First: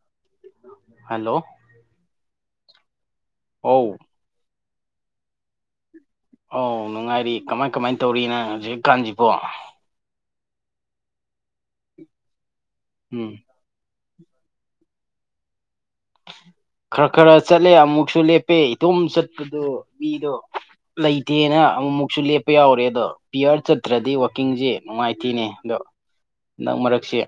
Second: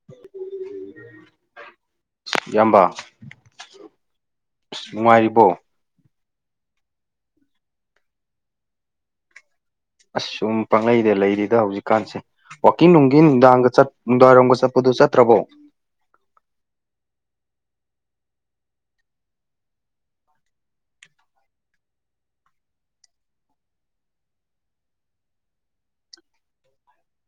[unintelligible] hello ꯏꯌꯥꯝꯕ ꯑꯧ ꯑꯁ ꯅꯨꯡꯉꯥꯏꯔꯤꯕꯣ ꯑꯧ ꯅꯨꯡꯉꯥꯏꯔꯤ ꯀꯃꯥꯏ ꯀꯃꯥꯏ ꯇꯧꯔꯤ ꯅꯪ ꯍꯧꯖꯤꯛꯀꯥꯟꯖꯤꯕꯣ ꯑꯁ ꯁꯨꯝ ꯄꯪꯂꯩꯗ ꯂꯩꯔꯤꯗ ꯍꯧꯖꯤꯛꯀꯥꯟꯁꯦ ꯋꯥꯛꯀꯤꯡ ꯅꯨꯡꯒꯤ ꯎꯝ ꯅꯨꯡꯗꯥꯡꯒ ꯆꯠ ꯅꯨꯡꯗꯥꯡꯋꯥꯏꯔꯝꯒ ꯆꯠꯄꯗꯨ ꯆꯠꯇ꯭ꯔꯕꯣ ꯈꯔ ꯈꯔ ꯆꯠꯂꯦ ꯑꯃꯨꯛꯁꯨ ꯂꯦꯞꯄꯦ ꯏꯇꯣꯝ ꯆꯠꯄꯗꯨ ꯃꯤꯗꯣ ꯂꯩꯇꯦꯅ ꯑꯃꯨꯛꯃꯨꯛꯁꯨ ꯂꯦꯞꯄ ꯌꯥꯎꯔꯦ ꯑꯗꯣ ꯄꯤꯌ꯭ꯔ ꯆꯠꯇ꯭ꯔꯗꯤ ꯋꯥꯛꯀꯤꯡꯖꯦ ꯅꯨꯡꯉꯥꯏꯇꯤꯅꯤ ꯑꯗꯣ ꯅꯪ ꯃꯔꯛꯁ‌ꯦ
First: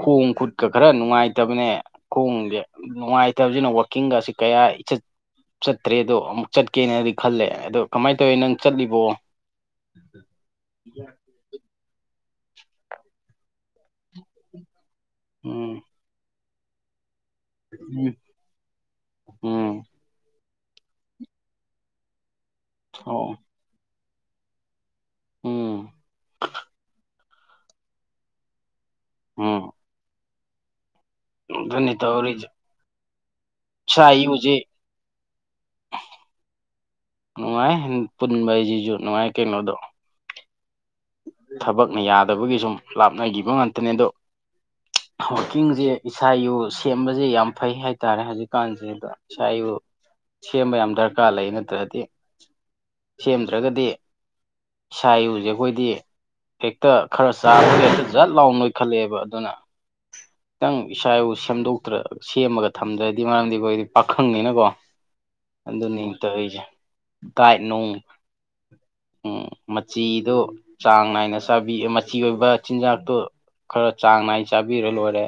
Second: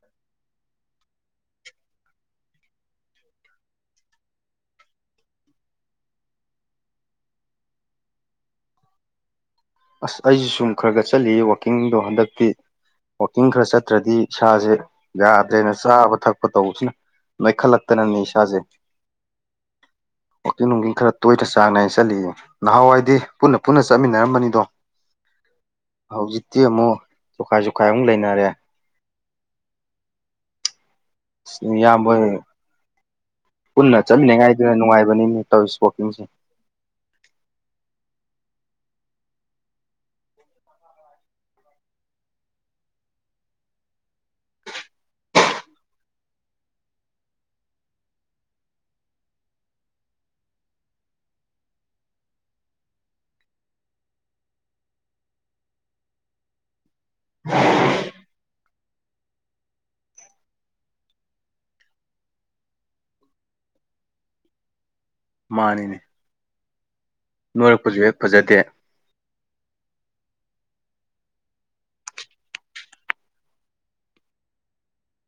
ꯈꯣꯡ ꯈꯨꯠꯀ ꯈꯔ ꯅꯨꯡꯉꯥꯏꯇꯕꯅꯦ ꯈꯣꯡꯖ‌ꯦ ꯅꯨꯡꯉꯥꯏꯇꯕꯖꯤꯅ ꯋꯥꯛꯀꯤꯡꯒꯥꯁꯤ ꯀꯌꯥ ꯏꯆꯠ ꯆꯠꯇ꯭ꯔꯦ ꯑꯗꯣ ꯑꯃꯨꯛ ꯆꯠꯀꯦꯅꯗꯤ ꯈꯜꯂꯦ ꯑꯗꯣ ꯀꯃꯥꯏ ꯇꯧꯋꯤ ꯅꯪ ꯆꯠꯂꯤꯕꯣ ꯑꯁ ꯑꯩꯖꯤ ꯁꯨꯝ ꯈꯔ ꯈꯔ ꯆꯠꯂꯤꯌ‌ꯦ ꯋꯥꯛꯀꯤꯡꯗꯣ ꯍꯟꯗꯛꯇꯤ ꯋꯥꯛꯀꯤꯡ ꯈꯔ ꯆꯠꯇ꯭ꯔꯗꯤ ꯏꯁꯥꯖ‌ꯦ ꯌꯥꯗ꯭ꯔꯦꯅ ꯎꯝ ꯆꯥꯕ ꯊꯛꯄ ꯇꯧꯕꯁꯤꯅ ꯎꯝ ꯅꯣꯏꯈꯠꯂꯛꯇꯅꯅꯦ ꯏꯁꯥꯖ‌ꯦ ꯎꯝ ꯋꯥꯛꯀꯤꯡ ꯅꯨꯡꯒꯤꯡ ꯈꯔ ꯇꯣꯏꯅ ꯆꯥꯡ ꯅꯥꯏꯅ ꯆꯠꯂꯤꯌꯦ ꯅꯍꯥꯟꯋꯥꯏꯗꯤ ꯑꯣ ꯄꯨꯟꯅ ꯄꯨꯟꯅ ꯆꯠꯃꯤꯟꯅꯔꯝꯕꯅꯤꯗꯣ ꯎꯝ ꯍꯧꯖꯤꯛꯇꯤ ꯑꯃꯨꯛ ꯇꯨꯈꯥꯏ ꯖꯎꯈꯥꯏ ꯑꯃꯨꯛ ꯂꯩꯅꯔꯦ ꯎꯟ ꯑꯗꯨꯅꯤ ꯏꯌꯥꯝꯕ ꯍꯣꯏ ꯇꯧꯔꯤꯖ ꯄꯨꯟꯅ ꯆꯠꯃꯤꯟꯅꯉꯥꯏꯗꯨꯅ ꯅꯨꯡꯉꯥꯏꯕꯅꯤꯅꯦ ꯇꯧꯔꯤꯁ ꯋꯥꯛꯀꯤꯡꯁꯦ ꯅꯨꯡꯉꯥꯏ ꯄꯨꯟꯕ ꯍꯥꯏꯁꯤꯁꯨ ꯅꯨꯡꯉꯥꯏ ꯀꯩꯅꯣꯗꯣ ꯊꯕꯛꯅ ꯌꯥꯗꯕꯒꯤ ꯁꯨꯝ ꯂꯥꯞꯅꯈꯤꯕ ꯉꯥꯛꯇꯅꯦ ꯑꯗꯣ ꯋꯥꯀꯤꯡꯁꯦ ꯏꯁꯥ ꯏꯨ ꯁꯦꯝꯕꯁꯦ ꯌꯥꯝ ꯐꯩ ꯍꯥꯏꯇꯥꯔꯦ ꯍꯧꯖꯤꯛꯀꯥꯟꯁꯦ ꯑꯗ ꯑꯦꯁꯥ ꯑꯦꯔꯨ ꯁꯦꯝꯕ ꯌꯥꯝ ꯗꯔꯀꯥꯔ ꯂꯩ ꯅꯠꯇ꯭ꯔꯗꯤ ꯁꯦꯝꯗ꯭ꯔꯒꯗꯤ ꯏꯁꯥꯎꯁꯦ ꯑꯩꯈꯣꯏꯗꯤ ꯍꯦꯛꯇ ꯈꯔ ꯆꯥꯕꯒ ꯖꯠ ꯂꯥꯎꯅ ꯅꯤꯏꯈꯠꯂꯛꯑꯦꯕ ꯑꯗꯨꯅ ꯈꯤꯇꯪ ꯏꯁꯥ ꯏꯕꯨ ꯁꯦꯝꯗꯣꯛꯇ ꯁꯦꯝꯃꯒ ꯊꯝꯗ꯭ꯔꯗꯤ ꯃꯔꯝꯗꯤ ꯑꯩꯈꯣꯏꯗꯤ ꯄꯥꯈꯪꯅꯤꯅꯀꯣ ꯃꯥꯅꯤꯅꯦ ꯑꯗꯨꯅꯤ ꯇꯧꯔꯤꯁꯦ ꯗꯤꯠ ꯅꯣꯡ ꯅꯣꯏꯔꯛꯄꯁꯨ ꯍꯦꯛ ꯐꯖꯗꯦ ꯎꯝ ꯃꯆꯤꯗꯣ ꯆꯥꯡ ꯅꯥꯏꯅ ꯆꯥꯕꯤ ꯃꯆꯤ ꯑꯣꯏꯕ ꯆꯤꯟꯖꯥꯛꯇꯣ ꯈꯔ ꯆꯥꯡ ꯅꯥꯏ ꯆꯥꯕꯤꯔ ꯂꯣꯏꯔꯦ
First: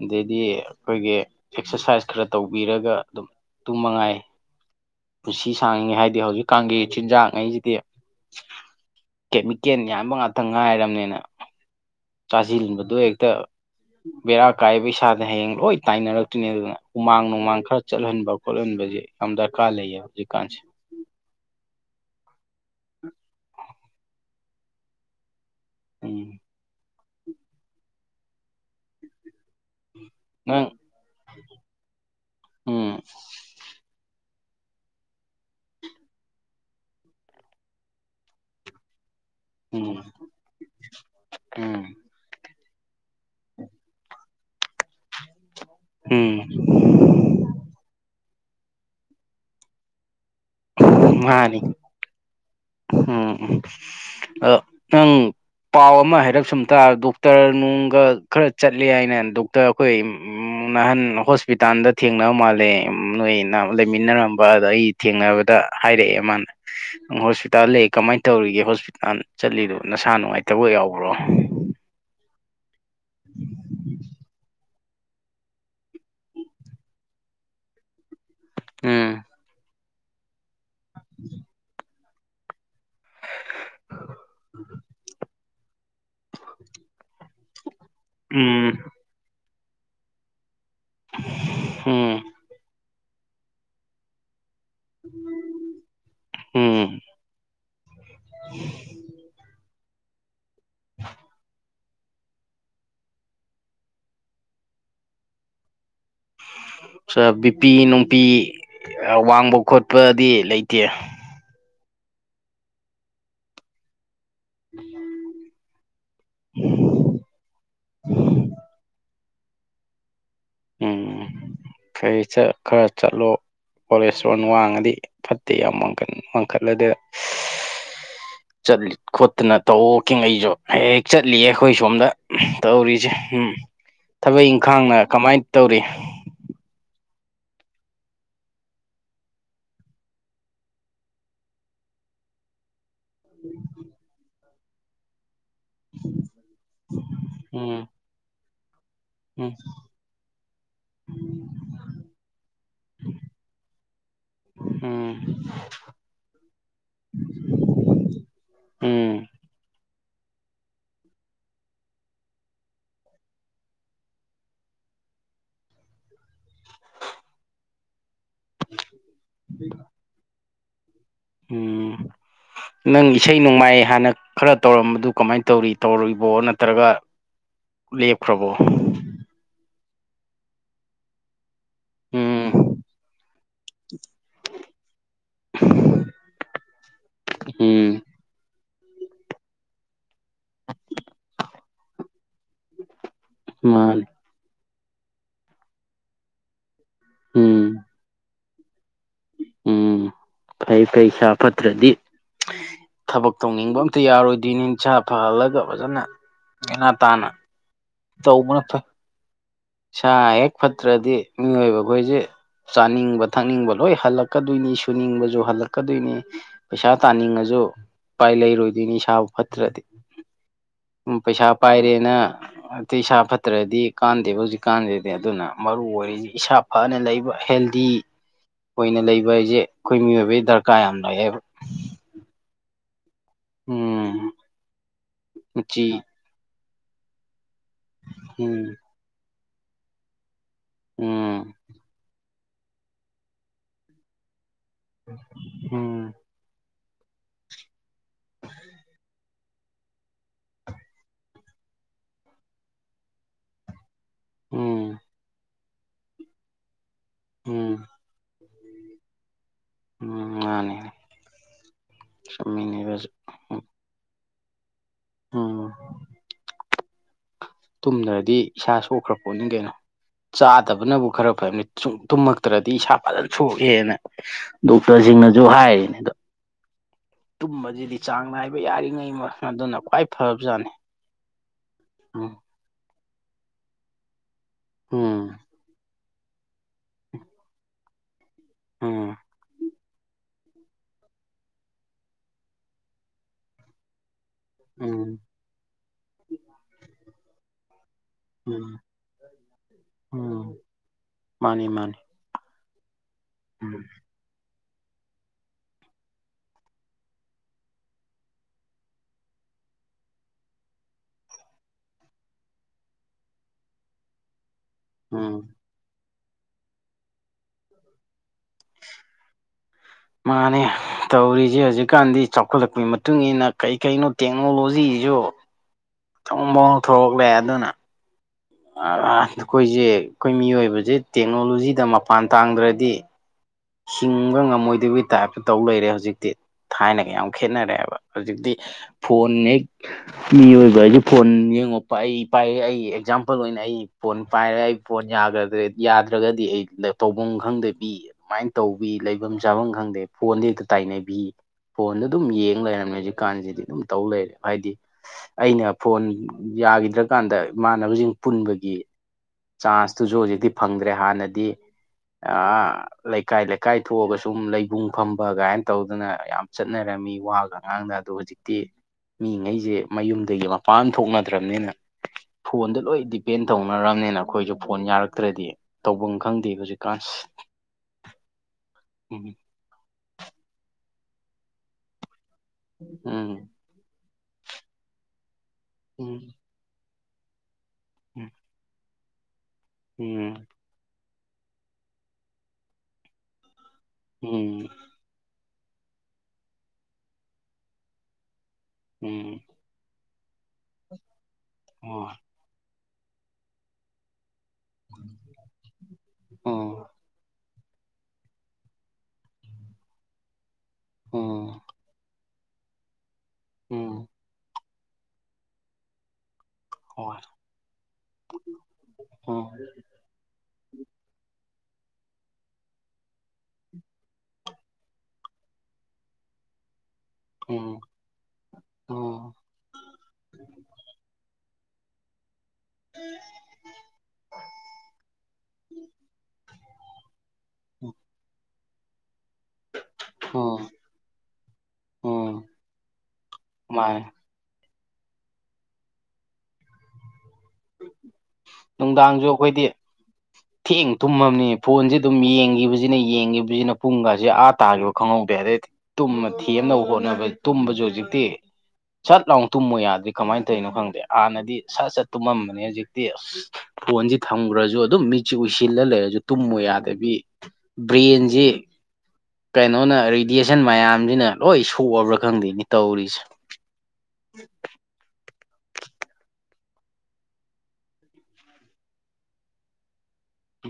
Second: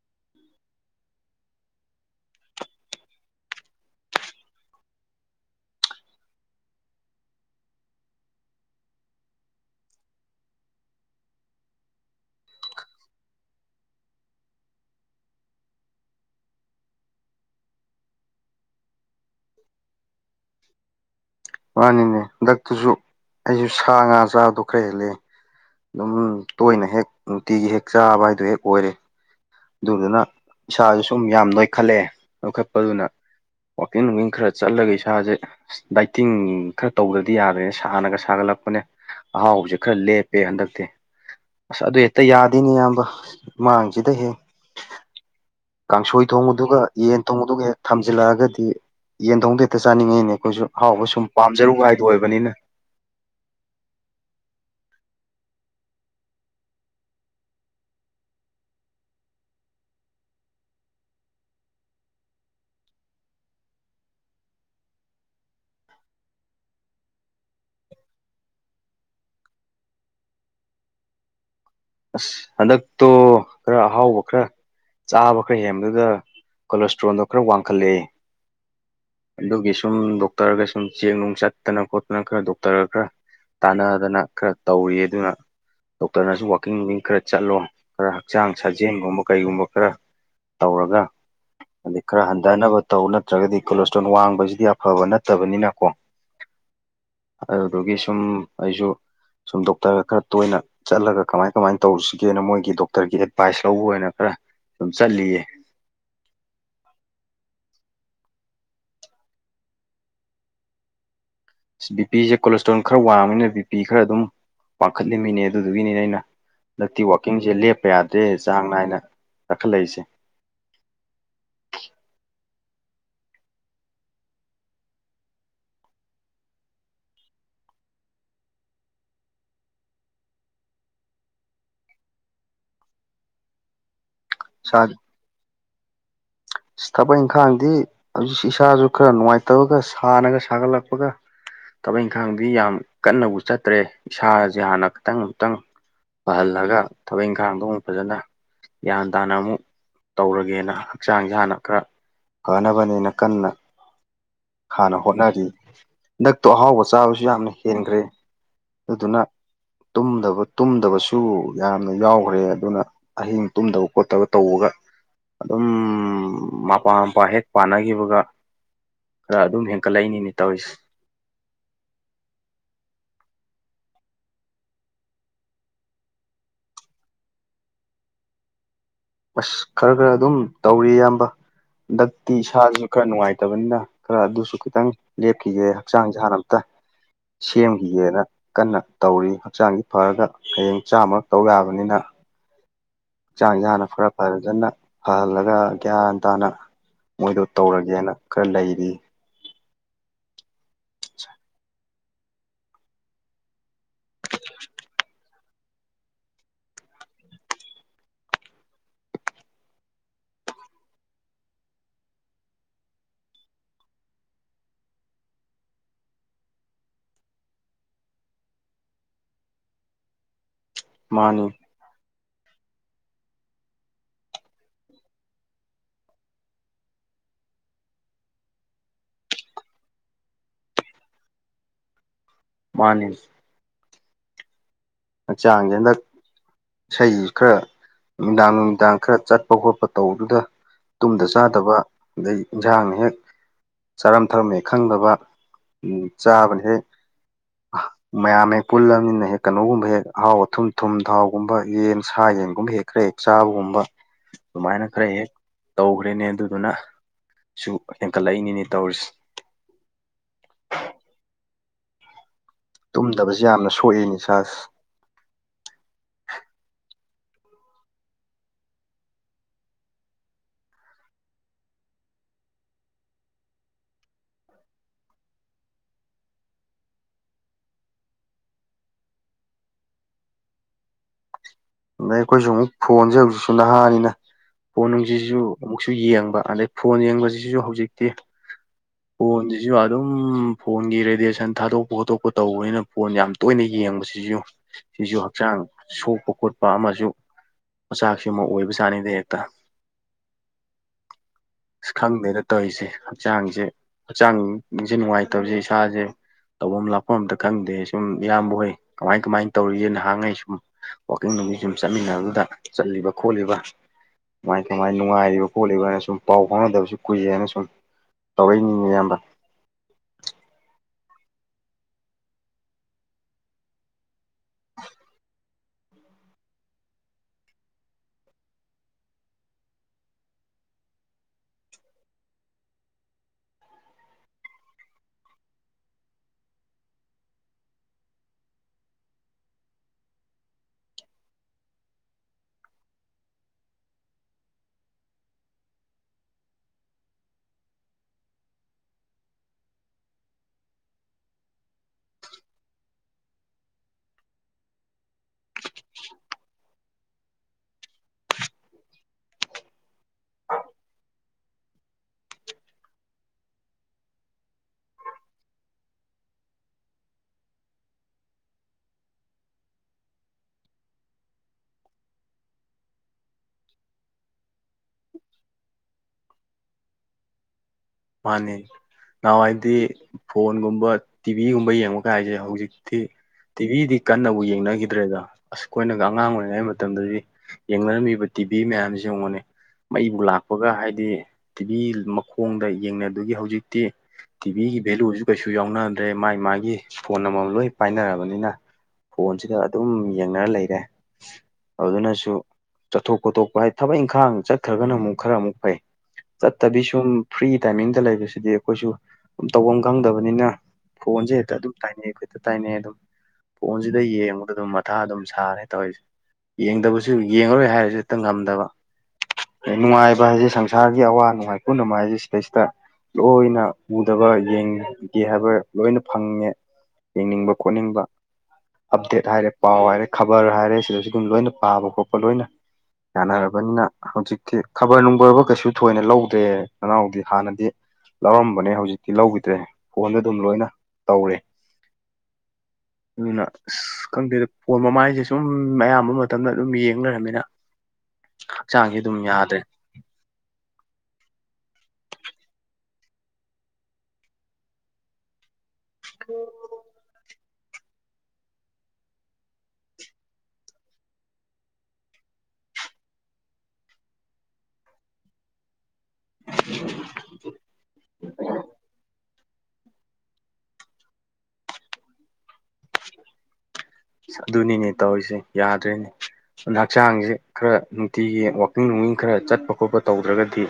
ꯑꯗꯩꯗꯤ ꯑꯩꯈꯣꯏꯒꯤ ꯑꯦꯛꯁꯔꯁꯥꯏꯁ ꯈꯔ ꯇꯧꯕꯤꯔꯒ ꯑꯗꯨꯝ ꯇꯨꯝ ꯃꯉꯥꯏ ꯄꯨꯟꯁꯤ ꯁꯥꯡꯉꯉꯦ ꯍꯥꯏꯗꯤ ꯍꯧꯖꯤꯛꯀꯥꯟꯒꯤ ꯆꯤꯟꯖꯥꯛ ꯉꯩꯁꯤꯗꯤ ꯀꯦꯃꯤꯀꯦꯟ ꯌꯥꯝꯕ ꯉꯥꯛꯇ ꯉꯥꯏꯔꯕꯅꯤꯅ ꯆꯥꯁꯤꯟꯕꯗꯣ ꯍꯦꯛꯇ ꯕꯦꯔꯥ ꯀꯥꯏꯕ ꯏꯁꯥꯗ ꯍꯌꯦꯡ ꯂꯣꯏ ꯇꯥꯏꯅꯔꯛꯇꯧꯅꯤꯕ ꯑꯗꯨꯅ ꯎꯃꯥꯡ ꯅꯨꯡꯃꯥꯡ ꯈꯔ ꯆꯠꯍꯟꯕ ꯈꯣꯇꯅꯕꯁꯦ ꯌꯥꯝ ꯗꯔꯀꯥꯔ ꯂꯩꯌꯦꯕ ꯍꯧꯖꯤꯛꯀꯥꯟꯁꯦ ꯃꯥꯅꯤꯅꯦ ꯍꯟꯗꯛꯇꯨꯁꯨ ꯑꯩꯁꯨ ꯁꯥ ꯉꯥ ꯆꯥꯕꯗ ꯈꯔ ꯍꯦꯜꯂꯛꯑꯦ ꯑꯗꯨꯝ ꯎꯝ ꯇꯣꯏꯅ ꯍꯦꯛ ꯅꯨꯡꯇꯤꯒꯤ ꯍꯦꯛ ꯆꯥꯕ ꯍꯥꯏꯗꯣ ꯍꯦꯛ ꯑꯣꯏꯔꯦ ꯑꯗꯨꯗꯨꯅ ꯅꯒ ꯏꯁꯥꯁꯦ ꯁꯨꯝ ꯌꯥꯝ ꯅꯣꯏꯈꯠꯂꯛꯑꯦ ꯎꯝ ꯅꯣꯏꯈꯠꯄꯗꯨꯅ ꯋꯥꯛꯀꯤꯡ ꯅꯣꯡꯀꯤꯡ ꯈꯔ ꯆꯠꯂꯒ ꯏꯁꯥꯁꯦ ꯗꯥꯏꯇꯤꯡ ꯈꯔ ꯇꯧꯗꯗꯤ ꯌꯥꯗ꯭ꯔꯦꯅꯦ ꯁꯥꯥꯟꯅꯒ ꯁꯥꯒꯠꯂꯛꯄꯅꯦ ꯑꯍꯥꯎꯕꯁꯦ ꯎꯝ ꯈꯔ ꯂꯦꯞꯄꯦ ꯍꯟꯗꯛꯇꯤ ꯑꯁ ꯎꯝ ꯑꯗꯁ ꯑ ꯌꯥꯗꯦꯅꯤ ꯏꯌꯥꯝꯕ ꯃꯥꯡꯁꯤꯗ ꯍꯦꯛ ꯀꯥꯡꯁꯣꯏ ꯎꯝ ꯊꯣꯡꯗꯨꯒ ꯌꯦꯟ ꯊꯣꯡꯗꯨꯒ ꯍꯦꯛꯛꯇ ꯊꯝꯖꯤꯜꯂꯛꯑꯒꯗꯤ ꯌꯦꯟ ꯊꯣꯡꯗꯨ ꯍꯦꯛꯇ ꯆꯥꯅꯤꯡꯉꯤꯅꯦ ꯑꯩꯈꯣꯏꯁꯨ ꯍꯥꯎꯕ ꯁꯨꯝ ꯃꯥꯅꯤ ꯄꯥꯝꯖꯔꯨ ꯍꯥꯏꯥꯏꯗꯨꯣ ꯑꯣꯏꯕꯅꯤꯅ ꯎꯝ ꯑꯗꯣ ꯅꯒ ꯄꯥꯎ ꯑꯃ ꯍꯥꯏꯔꯞ ꯁꯨꯝ ꯇꯥ ꯗꯣꯛꯇꯔ ꯅꯨꯡꯒ ꯈꯔ ꯆꯠꯂꯦ ꯍꯥꯏꯅꯏ ꯗꯣꯛꯇꯔ ꯑꯩꯈꯣꯏ ꯅꯍꯥꯟ ꯍꯣꯁꯄꯤꯇꯥꯜꯗ ꯊꯦꯡꯅꯕ ꯃꯥꯜꯂꯦ ꯅꯣꯏꯅ ꯂꯩꯃꯤꯟꯅꯔꯝꯕ ꯑꯗꯣ ꯑꯩ ꯊꯦꯡꯅꯕ ꯇꯥ ꯍꯥꯏꯔꯛꯑꯦ ꯃꯥꯅ ꯅꯪ ꯍꯣꯁꯄꯤꯇꯥꯜ ꯂꯩ ꯀꯃꯥꯏꯅ ꯇꯧꯔꯤꯒꯦ ꯍꯣꯁꯄꯤꯇꯥꯜ ꯆꯠꯂꯤꯗꯨꯣ ꯅꯁꯥ ꯅꯨꯡꯉꯥꯏꯇꯕꯒ ꯌꯥꯎꯕ꯭ꯔꯣ ꯑꯁ ꯍꯟꯗꯛꯇꯣ ꯈꯔ ꯑꯍꯥꯎꯕ ꯈꯔ ꯆꯥꯕ ꯈꯔ ꯍꯦꯟꯕꯗꯨꯗ ꯀꯣꯂꯦꯁꯇ꯭ꯔꯣꯜꯗꯣ ꯈꯔ ꯋꯥꯡꯈꯠꯂꯛꯦ ꯎꯝ ꯑꯗꯨꯒꯤꯁꯨ ꯁꯨꯝ ꯗꯣꯛꯇꯔꯒ ꯁꯨꯝ ꯆꯦꯡ ꯅꯨꯡ ꯆꯠꯇꯅ ꯈꯣꯠꯇꯅ ꯈꯔ ꯗꯣꯛꯇꯔꯒ ꯈꯔ ꯇꯥꯟꯅꯗꯅ ꯈꯔ ꯇꯧꯔꯤ ꯑꯗꯨꯅ ꯗꯣꯛꯇꯔꯅꯁꯨ ꯋꯥꯛ ꯀꯀꯤꯡ ꯃꯤꯡ ꯈꯔ ꯆꯠꯂꯣ ꯈꯔ ꯍꯛꯆꯥꯡ ꯎꯝ ꯁꯥꯖꯦꯟꯒꯨꯝꯕ ꯀꯩꯒꯨꯝꯕ ꯈꯔ ꯇꯧꯔꯒ ꯑꯗꯤ ꯎꯝ ꯈꯔ ꯍꯟꯊꯅꯕ ꯇꯧ ꯅꯠꯇ꯭ꯔꯒꯗꯤ ꯀꯣꯂꯦꯁꯇ꯭ꯔꯣꯜ ꯋꯥꯡꯕꯁꯤꯗꯤ ꯑꯐꯥ ꯐꯕ ꯅꯠꯇꯕꯅꯤꯅꯀꯣ ꯎꯝ ꯑꯗꯨꯗꯨꯒꯤ ꯁꯨꯝ ꯑꯩꯁꯨ ꯁꯨꯝ ꯗꯣꯛꯇꯔꯒ ꯈꯔ ꯇꯣꯏꯅ ꯆꯠꯂꯒ ꯀꯃꯥꯏꯅ ꯀꯃꯥꯏꯅ ꯇꯧꯔꯁꯤꯒꯦꯅ ꯃꯣꯏꯒꯤ ꯗꯣꯛꯇꯔꯒꯤ ꯑꯦꯗꯚꯥꯏꯁ ꯂꯧꯕꯑꯣꯏꯅ ꯈꯔ ꯑꯗꯨꯝ ꯆꯠꯂꯤꯌꯦ ꯁꯦ ꯕꯤꯄꯤ ꯅꯨꯡꯄꯤ ꯋꯥꯡꯕ ꯈꯣꯠꯄꯗꯤ ꯂꯩꯇꯦ ꯕꯤ ꯄꯤꯁꯦ ꯀꯣꯂꯦꯁꯇ꯭ꯔꯣꯜ ꯈꯔ ꯋꯥꯡꯉꯤꯅꯦ ꯕꯤꯄꯤ ꯈꯔ ꯑꯗꯨꯝ ꯄꯥꯈꯠꯂꯤꯃꯤꯅꯦ ꯑꯗꯨꯗꯨꯒꯤꯅꯤꯅꯦ ꯑꯩꯅ ꯍꯟꯗꯛꯇꯤ ꯋꯥꯛꯀꯤꯡꯁꯦ ꯂꯦꯞꯄ ꯌꯥꯗ꯭ꯔꯦ ꯆꯥꯡ ꯅꯥꯏꯅ ꯆꯠꯈꯠꯂꯛꯏꯁꯦ ꯎꯝ ꯐꯩ ꯆꯠ ꯈꯔ ꯆꯠꯂꯣ ꯀꯣꯂꯦꯁꯇ꯭ꯔꯣꯟꯜ ꯋꯥꯡꯉꯗꯤ ꯐꯠꯇꯦ ꯌꯥꯝ ꯋꯥꯡꯈꯠꯂꯗꯤ [inaudible] ꯆꯠꯂꯤ ꯈꯣꯠꯇꯅ ꯇꯧ ꯋꯥꯛꯀꯤꯡ ꯑꯩꯁꯨ ꯍꯦꯛ ꯍꯦꯛ ꯆꯠꯂꯤꯌꯦ ꯑꯩꯈꯣꯏ ꯁꯣꯝꯗ ꯇꯧꯔꯤꯁꯦ ꯎꯝ [inaudible] ꯊꯕꯛ ꯏꯪꯈꯥꯡꯅ ꯀꯃꯥꯏꯅ ꯇꯧꯔꯤ ꯑꯁ ꯊꯕꯛ ꯏꯪꯈꯥꯡꯗꯤ ꯍꯧꯖꯤꯛꯁꯤ ꯏꯁꯥꯁꯨ ꯈꯔ ꯅꯨꯡꯉꯥꯏꯇꯕꯒ ꯁꯥꯥꯟꯅꯒ ꯁꯥꯒꯠꯂꯛꯄꯒ ꯊꯕꯛ ꯏꯪꯈꯥꯡꯗꯤ ꯌꯥꯝ ꯀꯟꯅꯕꯨ ꯆꯠꯇ꯭ꯔꯦ ꯏꯁꯥꯁꯦ ꯍꯥꯟꯅ ꯈꯤꯇꯪ ꯑꯃꯨꯛꯇꯪ ꯐꯍꯜꯂꯒ ꯊꯕꯛ ꯏꯪꯈꯥꯡꯗꯨ ꯎꯝ ꯐꯖꯅ ꯒ꯭ꯌꯥꯟ ꯇꯥꯅ ꯎꯝ ꯑꯃꯨꯛ ꯇꯧꯔꯒꯦꯅ ꯍꯛꯆꯥꯡꯁꯦ ꯍꯥꯟꯅ ꯈꯔ ꯐꯅꯕꯅꯤꯅ ꯀꯟꯅ ꯍꯥꯟꯅ ꯎꯝ ꯍꯣꯠꯅꯔꯤ ꯍꯦꯟꯗꯥꯛꯇꯣ ꯑꯍꯥꯎꯕ ꯆꯥꯕꯁꯨ ꯌꯥꯝꯅ ꯍꯦꯟꯈ꯭ꯔꯦ ꯎꯝ ꯑꯗꯨꯗꯨꯅ ꯇꯨꯝꯗꯕ ꯇꯨꯝꯗꯕꯁꯨ ꯌꯥꯝꯅ ꯌꯥꯎꯒ꯭ꯔꯦ ꯑꯗꯨꯅ ꯑꯍꯤꯡ ꯇꯨꯝꯗꯕ ꯈꯣꯠꯇꯕ ꯇꯧꯕꯒ ꯑꯗꯨꯝ ꯃꯄꯥ ꯃꯄꯥ ꯍꯦꯛ ꯄꯥꯟꯅꯈꯤꯕꯒ ꯈꯔ ꯑꯗꯨꯝ ꯍꯦꯟꯀꯠꯂꯛꯏꯅꯤꯅꯦ ꯇꯧꯔꯤꯁꯦ ꯎꯝ ꯅꯪ ꯏꯁꯩ ꯅꯣꯡꯃꯥꯏ ꯍꯥꯟꯅ ꯈꯔ ꯇꯧꯔꯝꯕꯗꯨ ꯀꯃꯥꯏꯅ ꯇꯧꯔꯤ ꯇꯧꯔꯤꯕꯣ ꯅꯠꯇ꯭ꯔꯒ [inaudible] ꯂꯦꯞꯈ꯭ꯔꯕꯣ ꯑꯁ ꯈꯔ ꯈꯔ ꯑꯗꯨꯝ ꯇꯧꯔꯤ ꯏꯌꯥꯝꯕ ꯍꯟꯗꯛꯇꯤ ꯎꯝ ꯏꯁꯥꯁꯤꯁꯨ ꯈꯔ ꯅꯨꯡꯉꯥꯏꯇꯕꯅꯤꯅ ꯈꯔ ꯑꯗꯨꯁꯨ ꯈꯤꯇꯪ ꯂꯦꯞꯈꯤꯒꯦ ꯍꯛꯆꯥꯡꯁꯦ ꯍꯥꯟꯅ ꯑꯝꯇ ꯎꯝ ꯁꯦꯝꯈꯤꯒꯦꯅ ꯀꯟꯅ ꯇꯧꯔꯤ ꯍꯛꯆꯥꯡꯁꯤ ꯐꯔꯒ ꯍꯌꯦꯡ ꯆꯥꯝꯃꯔꯛ ꯇꯧ ꯌꯥꯕꯅꯤꯅ ꯍꯛꯆꯥꯡꯁꯤ ꯍꯟꯅ ꯃꯥꯅꯤ ꯈꯔ ꯐꯖꯅ ꯐꯍꯜꯂꯒ ꯒ꯭ꯌꯥꯟ ꯇꯥꯅ ꯃꯣꯏꯗꯣ ꯎꯝ ꯇꯧꯔꯒꯦꯅ ꯈꯔ ꯂꯩꯔꯤ ꯎꯝ ꯐꯩ ꯐꯩ ꯢꯁꯥ ꯐꯠꯇ꯭ꯔꯗꯤ ꯊꯕꯛ ꯇꯧꯅꯤꯡꯕ ꯑꯝꯇ ꯌꯥꯔꯣꯏꯗꯣꯏꯅꯤ ꯏꯁꯥ ꯐꯍꯜꯂꯒ ꯐꯖꯅ ꯅ‌ꯦꯅꯥ ꯇꯥꯅ ꯇꯧꯕꯅ ꯐꯩ ꯢꯁꯥ ꯍꯦꯛ ꯐꯠꯇ꯭ꯔꯗꯤ ꯃꯤꯑꯣꯏꯕ ꯑꯩꯈꯣꯏꯖꯤ ꯆꯥꯅꯤꯡꯕ ꯊꯛꯅꯤꯡꯕ ꯂꯣꯏ ꯍꯜꯂꯛꯀꯗꯣꯏꯅꯤ ꯁꯨꯅꯤꯡꯕꯖꯨ ꯍꯜꯂꯛꯀꯗꯣꯏꯅꯤ ꯄꯩꯁꯥ ꯇꯥꯅꯤꯡꯉꯖꯨ ꯎꯄꯥꯏ ꯂꯩꯔꯣꯏꯗꯣꯏꯅꯤ ꯏꯁꯥꯕꯨ ꯐꯠꯇ꯭ꯔꯗꯤ [inaudible] ꯎꯝ ꯄꯩꯁꯥ ꯄꯥꯏꯔꯦꯅ ꯑꯗꯩ ꯏꯁꯥ ꯐꯠꯇ꯭ꯔꯗꯤ ꯀꯥꯟꯗꯦꯕ ꯍꯧꯖꯤꯛ ꯀꯥꯟꯗ‌ꯦꯗ ꯑꯗꯨꯅ ꯃꯔꯨ ꯑꯣꯏꯔꯤꯖꯤ ꯏꯁꯥ ꯐꯅ ꯂꯩꯕ ꯍꯦꯜꯗꯤ ꯑꯣꯏꯅ ꯂꯩꯕ ꯍꯥꯏꯁꯤ ꯑꯩꯈꯣꯏ ꯃꯤꯑꯣꯏꯕꯒꯤ ꯗꯔꯀꯥꯔ ꯌꯥꯝꯅ ꯂꯥꯛꯑꯦꯕ ꯃꯥꯅꯤ ꯎꯝ ꯍꯛꯆꯥꯡꯖꯤ ꯎꯆꯤ ꯍꯟꯗꯥꯛ ꯏꯁꯩ ꯈꯔ ꯅꯨꯡꯃꯤꯗꯥꯡ ꯎꯝ ꯅꯨꯡꯃꯤꯗꯥꯡ ꯈꯔ ꯆꯠꯄ ꯈꯣꯠꯄ ꯇꯧꯕꯗꯨꯗ ꯇꯨꯝꯗ ꯎꯝ ꯆꯥꯗꯕ ꯑꯗꯩ ꯏꯟꯖꯥꯡ ꯍꯦꯛ ꯆꯥꯔꯝ ꯊꯥꯔꯝ ꯍ‌ꯦꯛ ꯈꯪꯗꯕ ꯎꯝ ꯆꯥꯕꯅ ꯍꯦꯛ ꯃꯌꯥꯝ ꯍꯦꯛ ꯄꯨꯜꯂꯕꯅꯤꯅ ꯍꯦꯛ ꯀꯩꯅꯣꯒꯨꯝꯕ ꯃꯍꯦꯛ ꯑꯍꯥꯎ ꯑꯊꯨꯝ ꯊꯨꯝ ꯊꯥꯎꯒꯨꯝꯕ ꯌꯦꯟ ꯁꯥ ꯌꯦꯟꯒꯨꯝꯕ ꯍꯦꯛ ꯈꯔ ꯍꯦꯛ ꯆꯥꯕꯒꯨꯝꯕ ꯑꯗꯨꯃꯥꯏꯅ ꯎꯝ ꯈꯔ ꯍꯦꯛ ꯇꯧꯈ꯭ꯔꯦꯅꯦ ꯑꯗꯨꯗꯨꯅ ꯁꯨ ꯎꯝ ꯍꯦꯟꯀꯠꯂꯛꯏꯅꯤꯅꯦ ꯇꯧꯔꯤꯁꯦ ꯎꯝ ꯃꯥꯟꯅꯦ ꯆꯨꯝꯃꯤꯅꯤ ꯑꯗꯨꯖꯨ ꯗꯕꯖꯤ ꯌꯥꯝꯅ ꯁꯣꯛꯏꯅꯤ ꯏꯁꯥꯖꯤ ꯎꯝ ꯇꯨꯝꯗ꯭ꯔꯗꯤ ꯏꯁꯥ ꯁꯣꯛꯈ꯭ꯔ ꯄꯣꯠꯅꯤ ꯀꯩꯅꯣ ꯆꯥꯗꯕꯅꯕꯨ ꯈꯔ ꯐꯅꯤ ꯁꯨꯝ ꯇꯨꯝꯃꯛꯇ꯭ꯔꯗꯤ ꯏꯁꯥ ꯐꯖꯅ ꯁꯣꯛꯑꯦꯅ ꯗꯣꯛꯇꯔꯖꯤꯡꯅꯖꯨ ꯍꯥꯏ ꯑꯗꯣ ꯇꯨꯝꯕꯁꯤꯗꯤ ꯆꯥꯡ ꯅꯥꯏꯕ ꯌꯥꯔꯤꯉꯩ ꯃ ꯑꯗꯨꯅ ꯈ꯭ꯋꯥꯏ ꯐꯔꯕꯖꯥꯠꯅꯤ ꯑꯗꯩ ꯑꯩꯈꯣꯏꯖꯨ ꯑꯃꯨꯛ ꯐꯣꯟꯖ‌ꯦ ꯍꯧꯖꯤꯛꯁꯤ ꯅꯍꯥꯅꯤꯅ ꯐꯣꯟ ꯎꯝ ꯅꯨꯡꯖꯤꯖꯨ ꯑꯃꯨꯛꯁꯨ ꯌꯦꯡꯕ ꯑꯗꯩ ꯐꯣꯟ ꯌꯦꯡꯕꯁꯤꯁꯨ ꯍꯧꯖꯤꯛꯇꯤ ꯎꯝ ꯐꯣꯟꯁꯤꯁꯨ ꯑꯗꯨꯝ ꯐꯣꯟꯒꯤ ꯔꯦꯗꯤꯌꯦꯁꯟ ꯊꯥꯗꯣꯛꯄ ꯈꯣꯠꯇꯣꯛꯄ ꯇꯧꯕꯅꯤꯅ ꯐꯣꯟ ꯌꯥꯝ ꯇꯣꯏꯅ ꯌꯦꯡꯕꯁꯤꯁꯨ ꯎꯝ ꯁꯤꯁꯨ ꯍꯛꯆꯥꯡ ꯁꯣꯛꯄ ꯈꯣꯠꯄ ꯑꯃꯁꯨ ꯃꯆꯥꯛ ꯁꯤꯃ ꯎꯝ ꯑꯣꯏꯕ ꯆꯥꯠꯅꯤꯗꯥ ꯍꯦꯛꯇ ꯎꯝ ꯃꯥꯅꯤ ꯑꯁ ꯃꯥꯅꯤ ꯈꯪꯗꯦꯗ ꯇꯣꯏꯁꯦ ꯍꯛꯆꯥꯡꯁꯦ ꯎꯝ ꯍꯛꯆꯥꯡꯁꯦ ꯅꯨꯡꯉꯥꯏꯇꯕꯁꯦ ꯏꯁꯥꯁꯦ ꯇꯧꯐꯝ ꯂꯥꯛꯐꯝ ꯑꯃꯇ ꯈꯪꯗꯦ ꯁꯨꯝ ꯏꯌꯥꯝꯕ ꯍꯣꯏ ꯀꯃꯥꯏ ꯀꯃꯥꯏꯅ ꯇꯧꯔꯤꯒꯦ ꯅꯍꯥꯟꯉꯩ ꯁꯨꯝ ꯋꯥ ꯀꯤꯡ ꯅꯨꯡꯒꯤꯡ ꯁꯨꯝ ꯆꯠꯃꯤꯟꯅꯗꯨꯗ ꯆꯠꯂꯤꯕꯥ ꯈꯣꯠꯂꯤꯕꯥ ꯀꯃꯥꯏ ꯀꯃꯥꯏꯟ ꯎꯝ ꯅꯨꯡꯉꯥꯏꯔꯤꯕ ꯈꯣꯠꯂꯤꯕꯅ ꯁꯨꯝ ꯄꯥꯎ ꯐꯥꯎꯅꯗꯕꯁꯨ ꯀꯨꯏꯔꯦꯅ ꯁꯨꯝ ꯇꯧꯔꯛꯏꯅꯤꯅꯦ ꯏꯌꯥꯝꯕ ꯃꯥꯅꯦ ꯇꯧꯔꯤꯁꯦ ꯍꯧꯖꯤꯛꯀꯥꯟꯗꯤ ꯆꯥꯎꯈꯠꯂꯛꯄꯒꯤ ꯃꯇꯨꯡ ꯏꯟꯅ ꯀꯩ ꯀꯩꯅꯣ ꯇꯦꯛꯅꯣꯂꯣꯖꯤꯁꯨ ꯊꯪꯃꯣꯛ ꯊꯣꯛꯂꯦ ꯑꯗꯨꯅ ꯑꯥ ꯑꯩꯈꯣꯏꯁꯦ ꯑꯩꯈꯣꯏ ꯃꯤꯑꯣꯏꯕꯁꯦ ꯇꯦꯛꯅꯣꯂꯣꯖꯤꯗ ꯃꯄꯥꯟ ꯇꯥꯡꯗ꯭ꯔꯗꯤ ꯍꯤꯡꯕ ꯉꯝꯃꯣꯏꯗꯕꯩ ꯇꯥꯏꯞꯇ ꯇꯧ ꯂꯩꯔꯦ ꯍꯧꯖꯤꯛꯇꯤ ꯊꯥꯏꯅꯒ ꯌꯥꯝ ꯈꯦꯠꯅꯔꯦ ꯍꯥꯏꯕ ꯍꯧꯖꯤꯛꯇꯤ ꯐꯣꯟꯅꯦꯛ ꯃꯤꯑꯣꯏꯕ ꯍꯥꯏꯖꯦ ꯐꯣꯟ ꯌꯦꯡꯉꯣ ꯄꯥꯏ ꯄꯥꯏ ꯑꯩ ꯑꯦꯛꯖꯥꯝꯄꯜ ꯑꯣꯏꯅ ꯑꯩ ꯐꯣꯟ ꯄꯥꯏꯔꯦ ꯑꯩ ꯐꯣꯟ ꯌꯥꯗ꯭ꯔꯗ ꯌꯥꯗ꯭ꯔꯒꯗꯤ ꯑꯩ ꯇꯧꯐꯝ ꯈꯪꯗꯕꯤ ꯑꯗꯨꯃꯥꯏꯟ ꯇꯧꯕꯤ ꯂꯩꯐꯝ ꯆꯥꯐꯝ ꯈꯪꯗꯦ ꯐꯣꯟꯗ ꯍꯦꯛꯇ ꯇꯥꯏꯅꯕꯤ ꯐꯣꯟꯗ ꯑꯗꯨꯝ ꯌꯦꯡ ꯂꯩꯔꯝꯃꯦ ꯍꯧꯖꯤꯛ ꯀꯥꯟꯁꯤꯗꯤ ꯑꯗꯨꯝ ꯇꯧ ꯂꯩꯔꯦ ꯍꯥꯏꯗꯤ ꯑꯩꯅ ꯐꯣꯟ ꯌꯥꯒꯤꯗ꯭ꯔꯀꯥꯟꯗ ꯏꯃꯥꯟꯅꯕꯁꯤꯡ ꯄꯨꯟꯕꯒꯤ ꯆꯥꯟꯁꯇꯨꯖꯨ ꯍꯧꯖꯤꯛꯇꯤ ꯐꯪꯗ꯭ꯔꯦ ꯍꯥꯟꯅꯗꯤ ꯑꯑꯥ ꯂꯩꯀꯥꯏ ꯂꯩꯀꯥꯏ ꯊꯣꯛꯑꯒ ꯁꯨꯝ ꯂꯩꯕꯨꯡ ꯐꯝꯕ ꯀꯥꯏꯅ ꯇꯧꯗꯅ ꯌꯥꯝ ꯆꯠꯅꯔꯝꯃꯤ ꯋꯥꯒ ꯉꯥꯡꯅ ꯑꯗꯣ ꯍꯧꯖꯤꯛꯇꯤ ꯃꯤꯉꯩꯖꯦ ꯃꯌꯨꯝꯗꯒꯤ ꯃꯄꯥꯟ ꯑꯝ ꯊꯣꯛꯅꯗ꯭ꯔꯝꯅꯤꯅ ꯐꯣꯟꯗ ꯂꯣꯏ ꯗꯤꯄꯦꯟ ꯇꯧꯅꯔꯝꯅꯤꯅꯥ ꯑꯩꯈꯣꯏꯁꯨ ꯐꯣꯟ ꯌꯥꯔꯛꯇ꯭ꯔꯗꯤ ꯇꯧꯕꯝ ꯈꯪꯗꯦꯕ ꯍꯧꯖꯤꯛꯀꯥꯟꯁꯦ ꯃꯥꯅꯦ ꯅꯍꯥꯟꯋꯥꯏꯗꯤ ꯐꯣꯟꯒꯨꯝꯕ ꯇꯤꯚꯤꯒꯨꯝꯕ ꯌꯦꯡꯕ ꯀꯥꯏꯁꯦ ꯍꯧꯖꯤꯛ ꯇꯤ ꯎꯝ ꯇꯤꯚꯤꯗꯤ ꯀꯟꯅꯕꯨ ꯌꯦꯡꯅꯒꯤꯗ꯭ꯔꯦꯗꯥ ꯑꯁ ꯑꯩꯈꯣꯏꯅꯒ ꯎꯝ ꯑꯉꯥꯡ ꯑꯣꯏꯔꯤꯉꯩ ꯃꯇꯝꯗꯗꯤ ꯌꯦꯡꯅꯔꯝꯃꯤꯕ ꯇꯤꯚꯤ ꯃꯌꯥꯝꯁꯤ ꯌꯦꯡꯉꯣꯅꯦ ꯃꯩꯕꯨ ꯎꯝ ꯂꯥꯛꯄꯒ ꯍꯥꯏꯗꯤ ꯇꯤꯚꯤ ꯃꯈꯣꯡꯗ ꯌꯦꯡꯅꯗꯨꯒꯤ ꯍꯧꯖꯤꯛꯇꯤ ꯇꯤꯚꯤꯒꯤ ꯚꯦꯂꯨꯖꯦ ꯀꯩꯁꯨ ꯁꯨ ꯌꯥꯎꯅꯗ꯭ꯔꯦ ꯃꯥꯏ ꯃꯥꯒꯤ ꯐꯣꯟ ꯑꯃꯃꯝ ꯂꯣꯏ ꯄꯥꯏꯅꯔꯕꯅꯤꯅ ꯎꯝ ꯎꯝ ꯐꯣꯟꯁꯤꯗ ꯑ ꯗꯨꯝ ꯌꯦꯡꯅꯔ ꯂꯩꯔꯦ ꯍꯣꯏ ꯑꯗꯨꯅꯁꯨ ꯆꯠꯊꯣꯛ ꯈꯣꯠꯇꯣꯛꯄ ꯍꯥꯏ ꯊꯕꯛ ꯏꯪꯈꯥꯡ ꯆꯠ ꯈ꯭ꯔꯒꯅ ꯑꯃꯨꯛ ꯈꯔ ꯑꯃꯨꯛ ꯐꯩ ꯆꯠꯇꯕꯤ ꯎꯝ ꯁꯨꯝ ꯐ꯭ꯔꯤ ꯇꯥꯏꯃꯤꯡꯗ ꯂꯩꯕꯁꯤꯗꯤ ꯑꯩꯈꯣꯏꯁꯨ ꯑꯗꯨꯝ ꯇꯧꯕꯝ ꯈꯪꯗꯕꯅꯤꯅ ꯐꯣꯟꯁꯦ ꯍꯦꯛꯇ ꯎꯝ ꯑꯗꯨꯝ ꯇꯥꯏꯅꯩ ꯈꯣꯏ ꯍꯦꯛꯇ ꯇꯥꯏꯅꯩ ꯑꯗꯨꯝ ꯐꯣꯟꯁꯤꯗ ꯎꯝ ꯌꯦꯡꯕꯗ ꯑꯗꯨꯝ ꯃꯊꯥ ꯑꯗꯨꯝ ꯁꯥꯔꯦ ꯇꯧꯔꯤꯁꯦ ꯌꯦꯡꯗꯕꯁꯨ ꯍꯣꯏ ꯌꯦꯡꯉꯔꯣꯏ ꯍꯥꯏꯔꯁꯨ ꯍꯦꯛꯇ ꯉꯝꯗꯕ ꯎꯝ ꯅꯨꯡꯉꯥꯏꯕ ꯍꯥꯏꯁꯦ ꯁꯪ ꯁꯥꯔꯒꯤ ꯑꯋꯥ ꯅꯨꯡꯉꯥꯏ ꯄꯨꯝꯅꯃꯛ ꯍꯥꯏꯔꯤꯁꯦ ꯁꯤ ꯗꯩꯩꯁꯤꯗ ꯂꯣꯏꯅ ꯎꯗꯕ ꯌ‌ꯦꯡ ꯌꯦꯡꯒꯦ ꯍꯥꯏꯕ ꯂꯣꯏꯅ ꯐꯪꯉꯦ ꯌꯦꯡꯅꯤꯡꯕ ꯎꯝ ꯈꯣꯠꯅꯤꯡꯕ ꯑꯞꯗꯦꯠ ꯎꯝ ꯍꯥꯏꯔꯦ ꯄꯥꯎ ꯍꯥꯏꯔꯦ ꯈꯕꯔ ꯍꯥꯏꯔꯦ ꯁꯤꯗꯁꯨ ꯑꯗꯨꯝ ꯂꯣꯏꯅ ꯄꯥꯕ ꯈꯣꯠꯄ ꯂꯣꯏꯅ ꯌꯥꯅꯔꯕꯅꯤꯅ ꯍꯧꯖꯤꯛꯇꯤ ꯈꯕꯔ ꯅꯨꯡꯕ꯭ꯔꯕꯨꯛ ꯀꯩꯁꯨ ꯊꯣꯏꯅ ꯂꯧꯗ꯭ꯔꯦ ꯅꯅꯥꯎꯗꯤ ꯍꯥꯟꯅꯗꯤ ꯂꯧꯔꯝꯕꯅꯦ ꯍꯧꯖꯤꯛꯇꯤ ꯂꯧꯒꯤꯗ꯭ꯔꯦ ꯐꯣꯟꯗ ꯑꯗꯨꯝ ꯂꯣꯏꯅ ꯎꯝ ꯇꯧꯔꯦ ꯎꯝ ꯑꯗꯨꯅ ꯃꯥꯅꯦ ꯑꯁ ꯈꯪꯗꯦꯗ ꯐꯣꯟ ꯃꯃꯥꯏꯁꯦ ꯁꯨꯝ ꯑꯌꯥꯝꯕ ꯃꯇꯝꯗ ꯑꯗꯨꯝ ꯌꯦꯡ ꯂꯩꯔꯝꯃꯤꯅ ꯅꯨꯡꯗꯥꯡꯁꯨ ꯑꯩꯈꯣꯏꯗꯤ ꯊꯦꯡ ꯊꯨꯝꯃꯕꯅꯤ ꯐꯣꯟꯁꯦ ꯑꯗꯨꯝ ꯌꯦꯡꯈꯤꯕꯁꯤꯅ ꯌꯦꯡꯈꯤꯕꯁꯤꯅ ꯄꯨꯡꯒꯁꯦ ꯑꯥ ꯇꯥꯈꯤꯕ ꯈꯪꯍꯧꯗꯦ ꯑꯗꯩꯩ ꯇꯨꯝꯕ ꯊꯦꯝꯅꯕ ꯍꯣꯠꯅꯕ ꯇꯨꯝꯕꯁꯨ ꯍꯧꯖꯤꯛꯇꯤ ꯁꯠ ꯂꯥꯎ ꯇꯨꯝꯃ‌ꯣ ꯌꯥꯗ꯭ꯔꯤ ꯀꯃꯥꯏꯅ ꯇꯧꯔꯤꯅꯣ ꯈꯪꯗꯦ ꯍꯥꯟꯅꯗꯤ ꯁꯠ ꯁꯠ ꯇꯨꯝꯃꯝꯕꯅꯦ ꯍꯧꯖꯤꯛꯇꯤ ꯑꯁ ꯐꯣꯟꯁꯤ ꯊꯝꯈ꯭ꯔꯁꯨ ꯑꯗꯨꯝ ꯃꯤꯠꯁꯦ ꯎꯏꯁꯤꯜꯂ ꯂꯩꯔꯁꯨ ꯇꯨꯝꯃꯨ ꯌꯥꯗꯕꯤ ꯕ꯭ꯔꯦꯟꯖꯤ ꯀꯩꯅꯣꯅ ꯔꯦꯗꯤꯌꯦꯁꯟ ꯃꯌꯥꯝꯁꯤꯅ ꯂꯣꯏ ꯁꯣꯛꯑꯕ꯭ꯔꯥ ꯈꯪꯗꯦꯅꯦ ꯇꯧꯔꯤꯁꯦ ꯑꯗꯨꯅꯤꯅꯦ ꯇꯧꯔꯤꯁꯦ ꯌꯥꯗ꯭ꯔꯦꯅꯦ ꯑꯗꯨꯅ ꯍꯛꯆꯥꯡꯁꯦ ꯈꯔ ꯅꯨꯡꯇꯤꯒꯤ ꯋꯥꯛꯀꯤꯡ ꯅꯨꯡꯀꯤꯡ ꯈꯔ ꯆꯠꯄ ꯈꯣꯠꯄ ꯇꯧꯗ꯭ꯔꯥꯒ ꯗꯤ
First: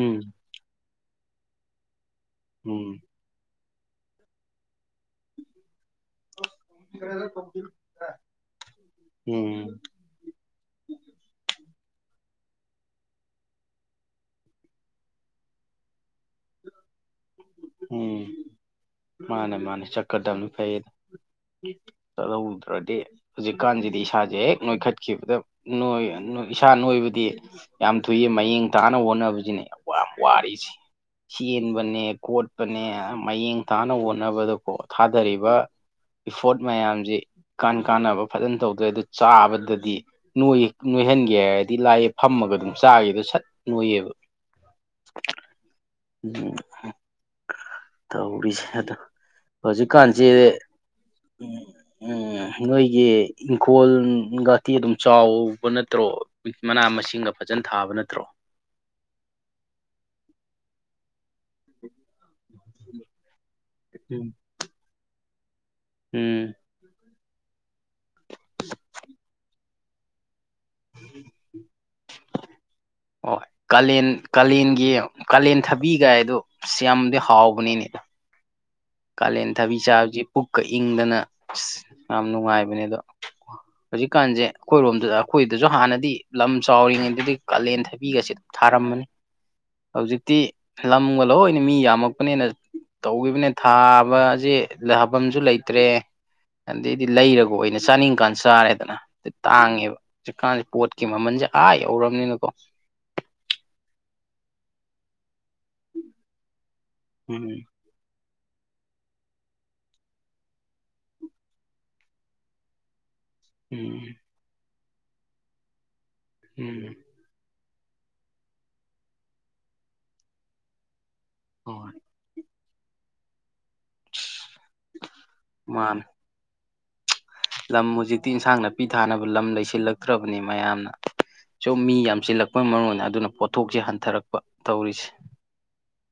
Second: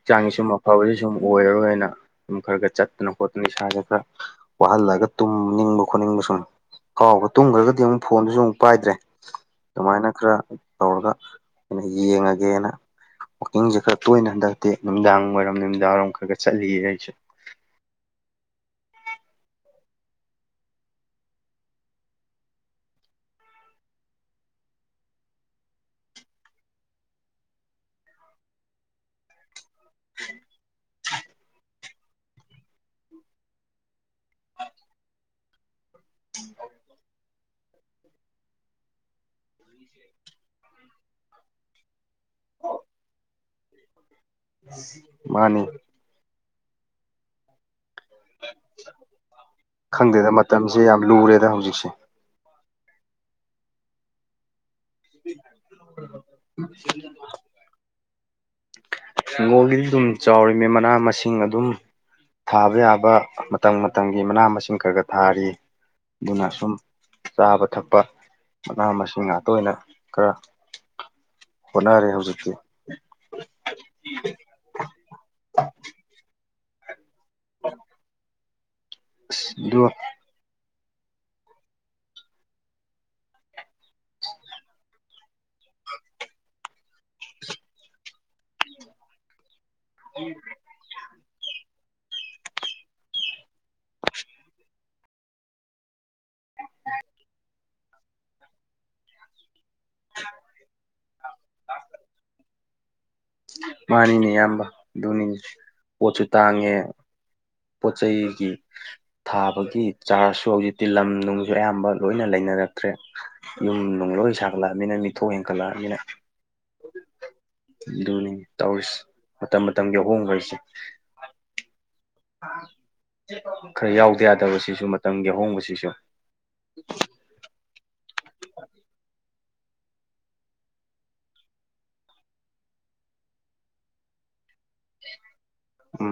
ꯎꯝ ꯁꯨꯝ ꯑꯐꯕꯗꯤ ꯁꯨꯝ ꯑꯣꯏꯔꯔꯣꯏꯅ ꯁꯨꯝ ꯈꯔ ꯈꯔ ꯎꯝ ꯆꯠꯇꯅ ꯈ‌ꯣꯠꯇꯅ ꯏꯁꯥꯁ‌ꯦ ꯈꯔ ꯋꯥꯍꯜꯂꯒ ꯇꯨꯝꯅꯤꯡꯕ ꯈꯣꯠꯅꯤꯡꯕ ꯁꯨꯝ ꯐꯥꯎꯕ ꯇꯨꯝꯒ꯭ꯔꯥꯒꯗꯤ ꯑꯃꯨꯛ ꯐꯣꯟꯗꯨꯁꯨ ꯑꯃꯨꯛ ꯄꯥꯏꯗ꯭ꯔꯦ ꯎꯝ ꯑꯗꯨꯃꯥꯏꯅ ꯈꯔ ꯇꯧꯔꯒ ꯑꯩꯅ ꯌꯦꯡꯉꯒꯦꯅ ꯋꯥꯛꯀꯤꯡꯁꯦ ꯈꯔ ꯇꯣꯏꯅ ꯍꯟꯗꯛꯇꯤ ꯅꯨꯃꯤꯗꯥꯡ ꯋꯥꯏꯔꯝ ꯅꯨꯃꯤꯗꯥꯡ ꯋꯥꯏꯔꯝ ꯈꯔ ꯈꯔ ꯆꯠꯂꯤꯌꯦ ꯑꯩꯁꯨ ꯎꯝ ꯃꯥꯅꯦ ꯃꯥꯅꯦ ꯆꯛꯀꯗꯝꯅꯤ ꯐꯩ ꯆꯠꯍꯧꯗ꯭ꯔꯥꯗꯤ ꯍꯧꯖꯤꯛꯀꯥꯟꯁꯤꯗꯤ ꯏꯁꯥꯁꯦ ꯍꯦꯛ ꯅꯣꯏꯈꯠꯈꯤꯕꯗ ꯅ‌ꯣꯏ ꯅ‌ꯣꯏ ꯏꯁꯥ ꯅꯣꯏꯕꯗꯤ ꯌꯥꯝ ꯊꯨꯏꯌ‌ꯦ ꯃꯌꯦꯡ ꯇꯥꯅꯕ ꯍꯣꯠꯅꯕꯁꯤꯅꯦ ꯌꯥꯝ ꯋꯥꯔꯤꯁꯤ ꯆꯦꯟꯕꯅꯦ ꯈꯣꯠ ꯄꯅꯦ ꯃꯌꯦꯡ ꯇꯥꯅꯕ ꯍꯣꯠꯅꯕꯗꯀꯣ ꯊꯥꯗꯔꯤꯕ ꯏꯐꯣꯔꯠ ꯃꯌꯥꯝꯁꯦ ꯏꯀꯥꯟ ꯀꯥꯟꯅꯕ ꯐꯖꯅ ꯇꯧꯗ꯭ꯔꯗꯤ ꯆꯥꯕꯗ ꯗꯤ ꯅꯣꯏ ꯅꯣꯏꯍꯟꯒꯦ ꯍꯥꯏꯔꯗꯤ ꯂꯥꯏꯌꯦ ꯐꯝꯃꯒ ꯑꯗꯨꯝ ꯆꯥꯒꯤꯕꯗ ꯁꯠ ꯅꯣꯏꯌꯦꯕ ꯃꯥꯅꯤ [unintelligible] ꯇꯧꯔꯤꯁꯦ ꯑꯗꯣ ꯍꯧꯖꯤꯛꯀꯥꯟꯁꯦ ꯈꯪꯗꯦꯗ ꯃꯇꯝꯁꯦ ꯌꯥꯝ ꯂꯨꯔꯦꯗ ꯎꯝ ꯍꯧꯖꯤꯛꯁꯦ ꯎꯝ ꯅꯣꯏꯒꯤ ꯏꯪꯈꯣꯜꯒ ꯇꯤ ꯑꯗꯨꯝ ꯆꯥꯎꯕ ꯅꯠꯇ꯭ꯔꯣ ꯃꯅꯥ ꯃꯁꯤꯡꯒ ꯐꯖꯅ ꯊꯥꯕ ꯅꯠꯇ꯭ꯔꯣ ꯍꯤꯡꯒꯣꯜꯒꯤꯗꯤ ꯑꯗꯨꯝ ꯆꯥꯎꯔꯤꯃꯦ ꯃꯅꯥ ꯃꯁꯤꯡ ꯑꯗꯨꯝ ꯊꯥꯕ ꯌꯥꯕ ꯃꯇꯝ ꯃꯇꯝꯒꯤ ꯎꯝ ꯃꯅꯥ ꯃꯁꯤꯡ ꯈꯔ ꯈꯔ ꯊꯥꯔꯤꯌ‌ꯦ ꯎꯝ ꯑꯗꯨꯅ ꯁꯨꯝ ꯆꯥꯕ ꯊꯛꯄ ꯃꯅꯥ ꯃꯁꯤꯡ ꯉꯥꯛꯇ ꯑꯣꯏꯅ ꯈꯔ ꯍꯣꯠꯅꯔꯦ ꯍꯧꯖꯤꯛꯇꯤ ꯑ‌ꯣ ꯀꯥꯂꯦꯟ ꯀꯥꯂꯦꯟꯒꯤ ꯀꯥꯂꯦꯟ ꯊꯕꯤꯒꯥꯏꯗꯣ ꯁꯤ ꯌꯥꯝꯗꯤ ꯍꯥꯎꯕꯅꯤꯅꯦ ꯀꯂꯦꯟ ꯑꯁ ꯊꯕꯤ ꯑꯗꯨ ꯆꯥꯕꯗꯤ ꯄꯨꯛꯀ ꯏꯪꯗꯅ ꯑꯁ ꯌꯥꯝ ꯅꯨꯡꯉꯥꯏꯕꯅꯦ ꯑꯗꯣ ꯍꯧꯖꯤꯛꯀꯥꯟꯁꯦ ꯑꯩꯈꯣꯏꯔꯣꯝꯗ ꯑ ꯑꯈꯣꯏꯗꯁꯨ ꯍꯥꯟꯅꯗꯤ ꯂꯝ ꯆꯥꯎꯔꯤꯉꯩꯗꯗꯤ ꯀꯥꯂꯦꯟ ꯊꯥꯕꯤꯒꯁꯦ ꯊꯥꯔꯝꯕꯅꯤ ꯍꯧꯖꯤꯛꯇꯤ ꯂꯝꯒ ꯂꯣꯏꯅ ꯃꯤ ꯌꯥꯝꯃꯛꯄꯅꯤꯅ ꯇꯧꯈꯤꯕꯅꯤꯅ ꯊꯥꯕꯁꯦ ꯊꯥꯐꯝꯁꯨ ꯂꯩꯇ꯭ꯔꯦ ꯑꯗꯩꯗꯤ ꯂꯩꯔꯒ ꯑꯣꯏꯅ ꯆꯥꯅꯤꯡꯀꯥꯟ ꯆꯥꯔꯦꯗꯅ ꯇꯥꯡꯉꯦꯕ ꯍꯧꯖꯤꯛꯀꯥꯟꯁꯦ ꯄꯣꯠꯀꯤ ꯃꯃꯜꯁꯦ ꯑꯥ ꯌꯧꯔꯕꯅꯤꯅꯀꯣ ꯃꯥꯅꯤꯅꯦ ꯑꯌꯥꯝꯕ ꯑꯗꯨꯅꯤꯅꯦ ꯄꯣꯠꯁꯨ ꯇꯥꯡꯉꯦ ꯎꯝ ꯄꯣꯠ ꯆꯩꯒꯤ ꯊꯥꯕꯒꯤ ꯆꯥꯔꯖꯁꯨ ꯍꯧꯖꯤꯛꯇꯤ ꯂꯝꯅꯨꯡꯁꯨ ꯑꯌꯥꯝꯕ ꯂꯣꯏꯅ ꯂꯩꯅꯔꯛ ꯇ꯭ꯔꯦ ꯌꯨꯝ ꯎꯝ ꯅꯨꯡꯂꯣꯏ ꯁꯥꯒꯠꯂꯛꯑꯃꯤꯅ ꯃꯤꯊꯣꯛ ꯍꯦꯟꯒꯠꯂꯛꯑꯕꯅꯤꯅ ꯎꯝ ꯑꯗꯨꯅꯤ ꯇꯧꯔꯤꯁꯤ ꯃꯇꯝ ꯃꯇꯝꯒꯤ ꯑꯍꯣꯡꯕ ꯍꯥꯏꯁꯦ ꯍꯣꯏ ꯈꯔ ꯌꯥꯎꯗ ꯌꯥꯗꯕ ꯁꯤꯁꯨ ꯃꯇꯝꯒꯤ ꯑꯍꯣꯡꯕꯁꯤꯁꯨ ꯃꯥꯅꯦ ꯂꯝ ꯍꯧꯖꯤꯛꯇꯤ ꯏꯟꯁꯥꯡ ꯅꯥꯄꯤ ꯊꯥꯅꯕ ꯂꯝ ꯂꯩꯁꯤꯜꯂꯛꯇ꯭ꯔꯕꯅꯤ ꯃꯌꯥꯝꯅ ꯁꯨꯝ ꯃꯤ ꯌꯥꯝꯁꯤꯜꯂꯛꯄꯩ ꯃꯔꯨꯑꯣꯏꯅ ꯑꯗꯨꯅ ꯄꯣꯠꯊꯣꯛꯁꯦ ꯍꯟꯊꯔꯛꯄ ꯇꯧꯔꯤꯁꯦ ꯎꯝ